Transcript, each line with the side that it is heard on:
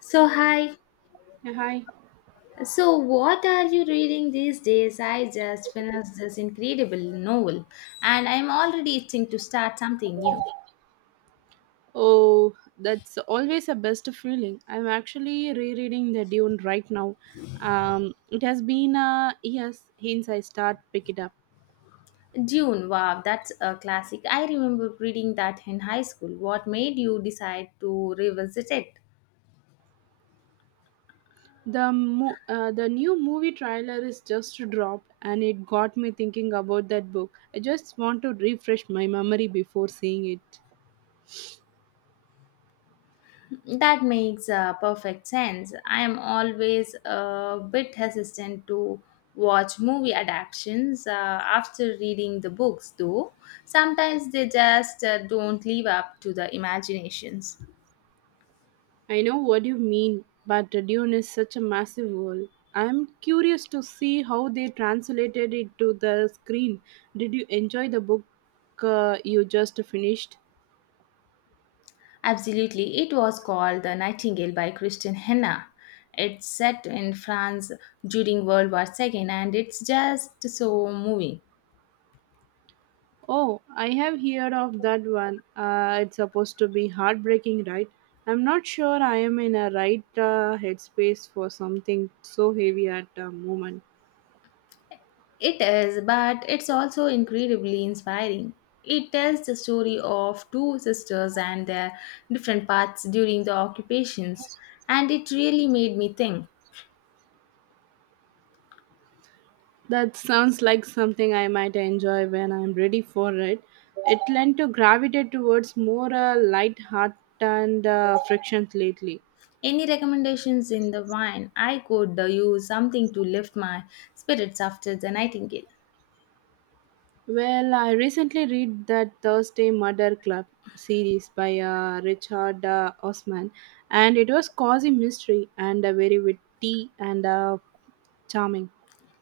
left: So, hi.
right: Yeah, hi.
left: So, what are you reading these days? I just finished this incredible novel and I'm already itching to start something new.
right: Oh, that's always a best feeling. I'm actually rereading the Dune right now. It has been years since I start pick it up.
left: Dune, wow, that's a classic. I remember reading that in high school. What made you decide to revisit it?
right: The new movie trailer is just dropped, and it got me thinking about that book. I just want to refresh my memory before seeing it.
left: That makes perfect sense. I am always a bit hesitant to watch movie adaptations after reading the books, though. Sometimes they just don't live up to the imaginations.
right: I know what you mean, but Dune is such a massive world. I'm curious to see how they translated it to the screen. Did you enjoy the book you just finished?
left: Absolutely, it was called The Nightingale by Christian Henna. It's set in France during World War II, and it's just so moving.
right: Oh, I have heard of that one. It's supposed to be heartbreaking, right? I'm not sure I am in a right headspace for something so heavy at the moment.
left: It is, but it's also incredibly inspiring. It tells the story of two sisters and their different paths during the occupations, and it really made me think.
right: That sounds like something I might enjoy when I'm ready for it. It tend to gravitate towards more light-hearted and frictions lately.
left: Any recommendations in the wine? I could use something to lift my spirits after the nightingale.
right: Well, I recently read that Thursday Murder Club series by Richard Osman, and it was cozy mystery and very witty and charming.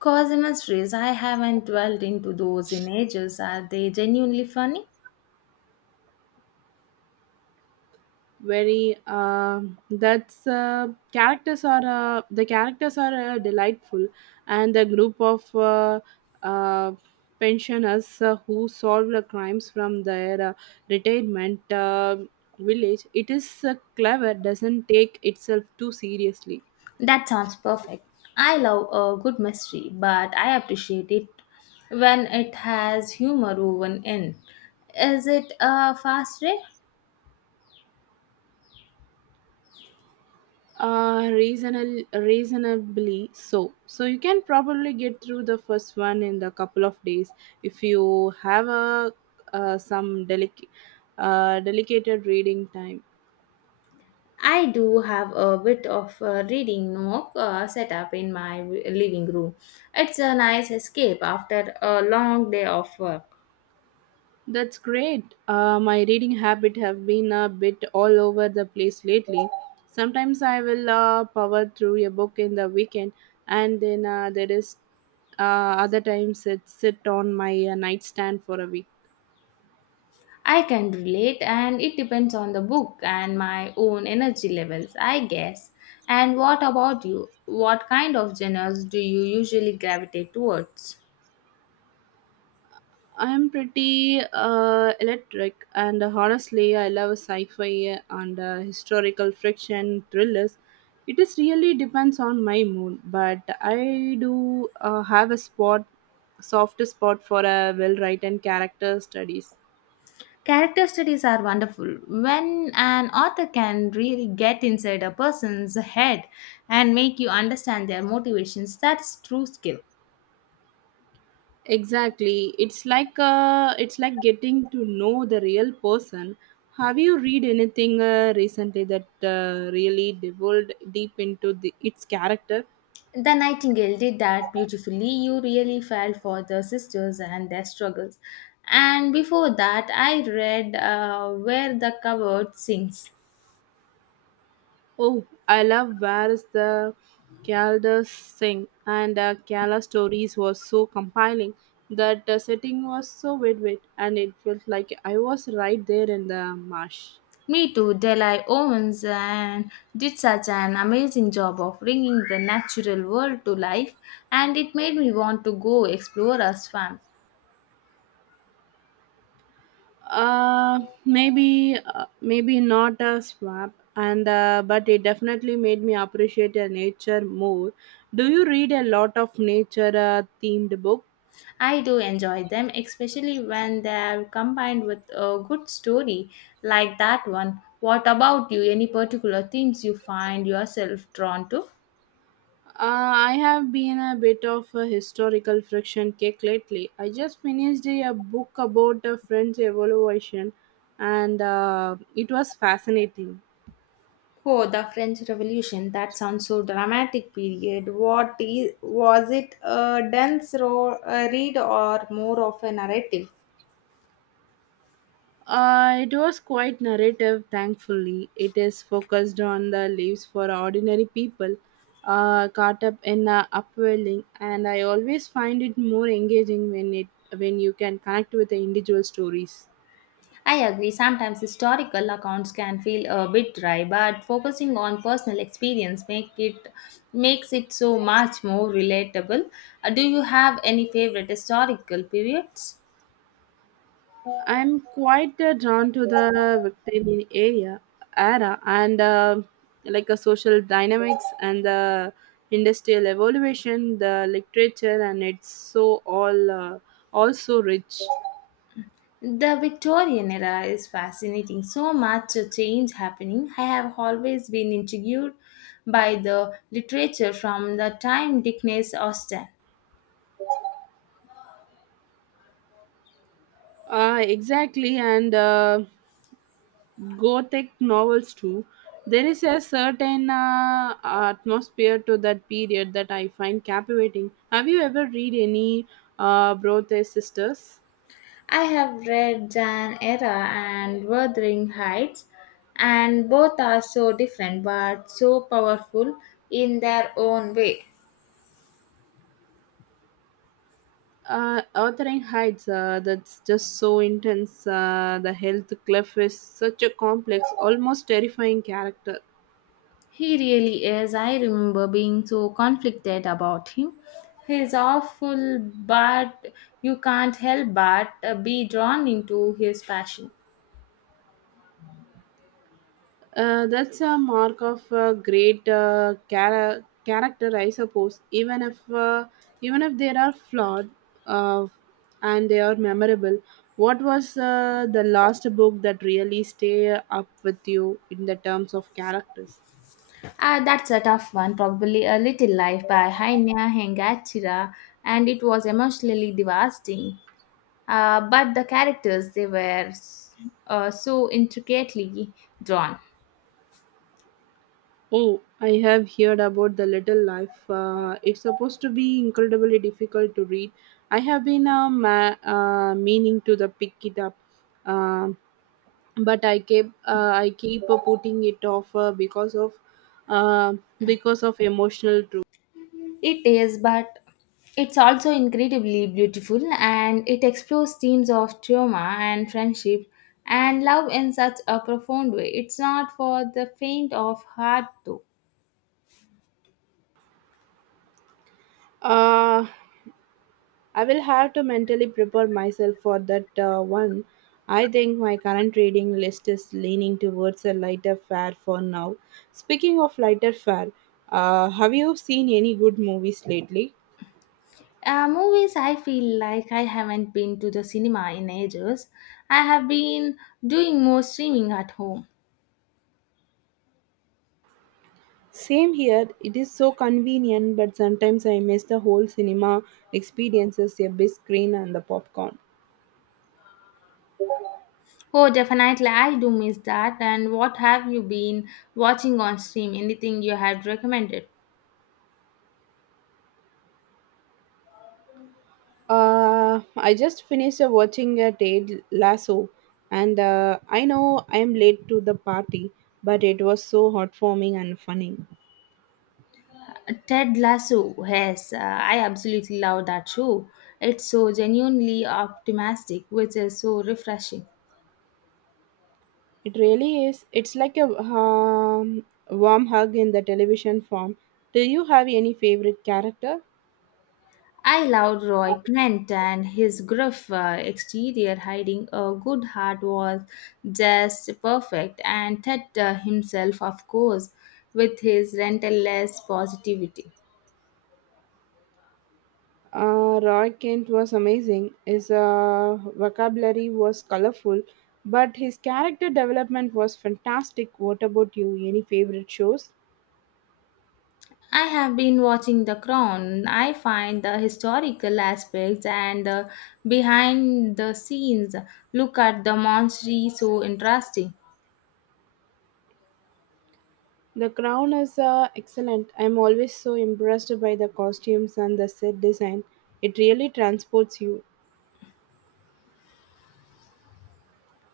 left: Cause mysteries, I haven't dwelled into those in ages. Are they genuinely funny?
right: Very that's characters are the characters are delightful, and the group of uh, pensioners who solve the crimes from their retirement village, it is clever, doesn't take itself too seriously.
left: That sounds perfect. I love a good mystery, but I appreciate it when it has humor woven in. Is it a fast read?
right: Reasonably so. So you can probably get through the first one in the couple of days if you have a some delicated reading time.
left: I do have a bit of a reading nook set up in my living room. It's a nice escape after a long day of work.
right: That's great. My reading habit have been a bit all over the place lately. Sometimes I will power through a book in the weekend, and then there is uh, other times it sit on my nightstand for a week.
left: I can relate, and it depends on the book and my own energy levels, I guess. And what about you? What kind of genres do you usually gravitate towards?
right: I'm pretty electric, and honestly, I love sci-fi and historical fiction thrillers. It is really depends on my mood, but I do soft spot for a well-written character studies.
left: Character studies are wonderful. When an author can really get inside a person's head and make you understand their motivations, that's true skill.
right: Exactly, it's like getting to know the real person. Have you read anything recently that really delved deep into the, its character?
left: The Nightingale did that beautifully. You really felt for the sisters and their struggles. And before that, I read Where the Coward Sings.
right: Oh, I love Where's the Caldas Sing, and the Kala stories was so compelling that the setting was so vivid and it felt like I was right there in the marsh.
left: Me too, Delhi Owens and did such an amazing job of bringing the natural world to life, and it made me want to go explore a swamp.
right: Maybe not a swap, and but it definitely made me appreciate nature more. Do you read a lot of nature themed books?
left: I do enjoy them, especially when they're combined with a good story like that one. What about you? Any particular themes you find yourself drawn to?
right: I have been a bit of a historical friction kick lately. I just finished a book about the French Revolution, and it was fascinating.
left: Oh, the French Revolution. That sounds so dramatic. Period. What is was it? A dense read or more of a narrative?
right: It was quite narrative, thankfully. It is focused on the lives for ordinary people caught up in upwelling, and I always find it more engaging when you can connect with the individual stories.
left: I agree, sometimes historical accounts can feel a bit dry, but focusing on personal experience makes it so much more relatable. Do you have any favorite historical periods?
right: I'm quite drawn to the Victorian area era, and like a social dynamics and the industrial evaluation, the literature, and it's so all also rich.
left: The Victorian era is fascinating. So much change happening. I have always been intrigued by the literature from the time Dickens Austen.
right: Exactly, and Gothic novels too. There is a certain atmosphere to that period that I find captivating. Have you ever read any Bronte sisters?
left: I have read Jan Era and Wuthering Heights, and both are so different but so powerful in their own way.
right: Authoring Heights, that's just so intense, the health cliff is such a complex, almost terrifying character.
left: He really is. I remember being so conflicted about him. He's awful, but you can't help but be drawn into his passion.
right: That's a mark of a great character, I suppose. Even if they are flawed, uh, and they are memorable. What was the last book that really stay up with you in the terms of characters?
left: Ah, that's a tough one. Probably A Little Life by Hainia Hengatira, and it was emotionally devastating. But the characters they were s- so intricately drawn.
right: Oh, I have heard about The Little Life. It's supposed to be incredibly difficult to read. I have been meaning to the pick it up. Um but I keep putting it off uh, because of emotional truth.
left: It is, but it's also incredibly beautiful and it explores themes of trauma and friendship and love in such a profound way. It's not for the faint of heart, though.
right: Uh, I will have to mentally prepare myself for that one. I think my current reading list is leaning towards a lighter fare for now. Speaking of lighter fare, have you seen any good movies lately?
left: Movies, I feel like I haven't been to the cinema in ages. I have been doing more streaming at home.
right: Same here, it is so convenient, but sometimes I miss the whole cinema experiences, a big screen and the popcorn.
left: Oh, definitely, I do miss that. And what have you been watching on stream? Anything you had recommended?
right: I just finished watching a Ted Lasso, and I know I am late to the party, but it was so heartwarming and funny.
left: Ted Lasso, yes, I absolutely love that show. It's so genuinely optimistic, which is so refreshing.
right: It really is. It's like a warm hug in the television form. Do you have any favorite character?
left: I loved Roy Kent, and his gruff exterior hiding a good heart was just perfect, and Ted himself, of course, with his relentless positivity.
right: Roy Kent was amazing. His vocabulary was colorful, but his character development was fantastic. What about you? Any favorite shows?
left: I have been watching The Crown. I find the historical aspects and the behind the scenes look at the monstrosity so interesting.
right: The Crown is excellent. I'm always so impressed by the costumes and the set design. It really transports you.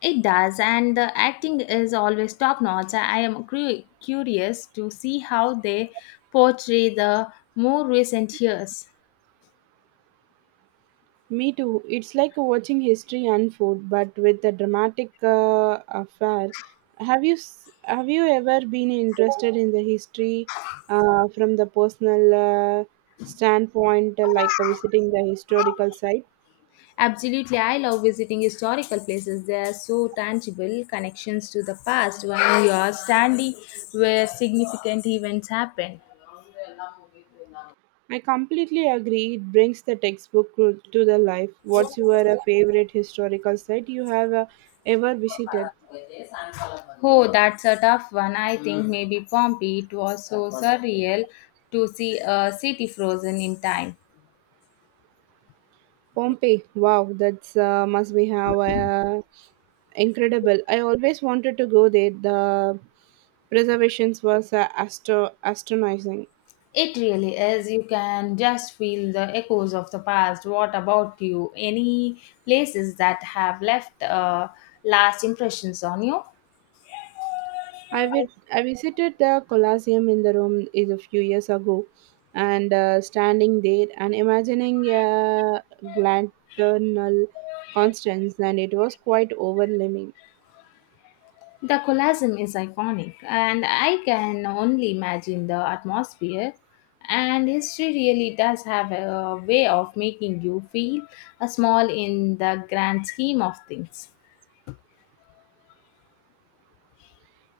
left: It does, and the acting is always top notch. I am curious to see how they portray the more recent years.
right: Me too. It's like watching history unfold, but with a dramatic affair. Have you ever been interested in the history from the personal standpoint, like visiting the historical site?
left: Absolutely, I love visiting historical places. They are so tangible connections to the past when you are standing where significant events happen.
right: I completely agree. It brings the textbook to the life. What's your favorite historical site you have ever visited?
left: Oh, that's a tough one. I think maybe Pompeii. It was so surreal to see a city frozen in time.
right: Pompeii. Wow, that's must be have incredible. I always wanted to go there. The preservations was astonishing.
left: It really is. You can just feel the echoes of the past. What about you? Any places that have left last impressions on you?
right: I visited the Colosseum in the Rome is a few years ago, and standing there and imagining a glaternal Constance, and it was quite overwhelming.
left: The Colosseum is iconic, and I can only imagine the atmosphere. And history really does have a way of making you feel a small in the grand scheme of things.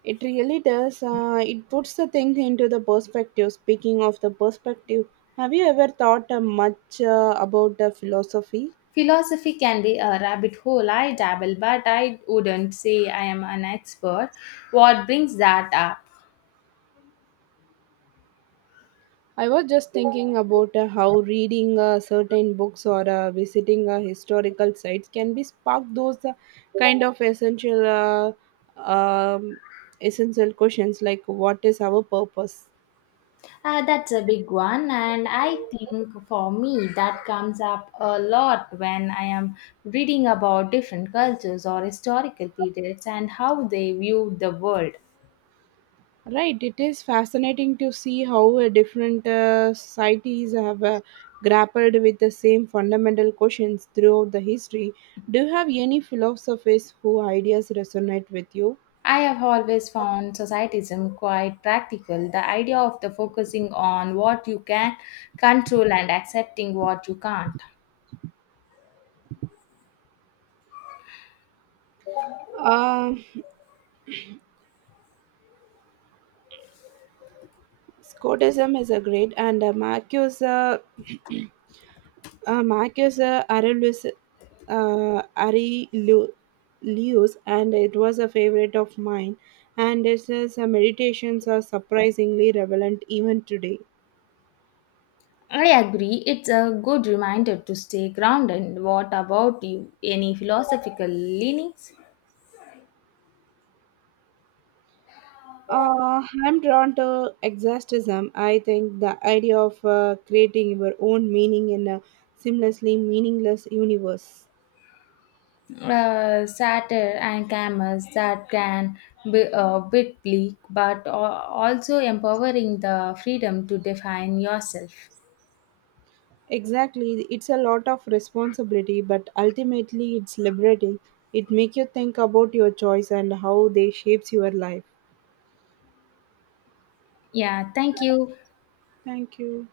right: It really does. It puts the thing into the perspective. Speaking of the perspective, have you ever thought much about the philosophy?
left: Philosophy can be a rabbit hole. I dabble, but I wouldn't say I am an expert. What brings that up?
right: I was just thinking about how reading certain books or visiting historical sites can be spark those kind of essential essential questions like what is our purpose.
left: That's a big one, and I think for me that comes up a lot when I am reading about different cultures or historical periods and how they viewed the world.
right: Right, it is fascinating to see how different societies have grappled with the same fundamental questions throughout the history. Do you have any philosophers whose ideas resonate with you?
left: I have always found societism quite practical. The idea of the focusing on what you can control and accepting what you can't.
right: Uh, Scotism is a great, and Marcus Marcus Aurelius Aurelius, and it was a favorite of mine. And his meditations are surprisingly relevant even today.
left: I agree. It's a good reminder to stay grounded. What about you? Any philosophical leanings?
right: I'm drawn to exhaustism. I think the idea of creating your own meaning in a seamlessly meaningless universe.
left: Satire and cameras that can be a bit bleak, but also empowering the freedom to define yourself.
right: Exactly, it's a lot of responsibility, but ultimately it's liberating. It makes you think about your choice and how they shapes your life.
left: Yeah, thank you.
right: Thank you.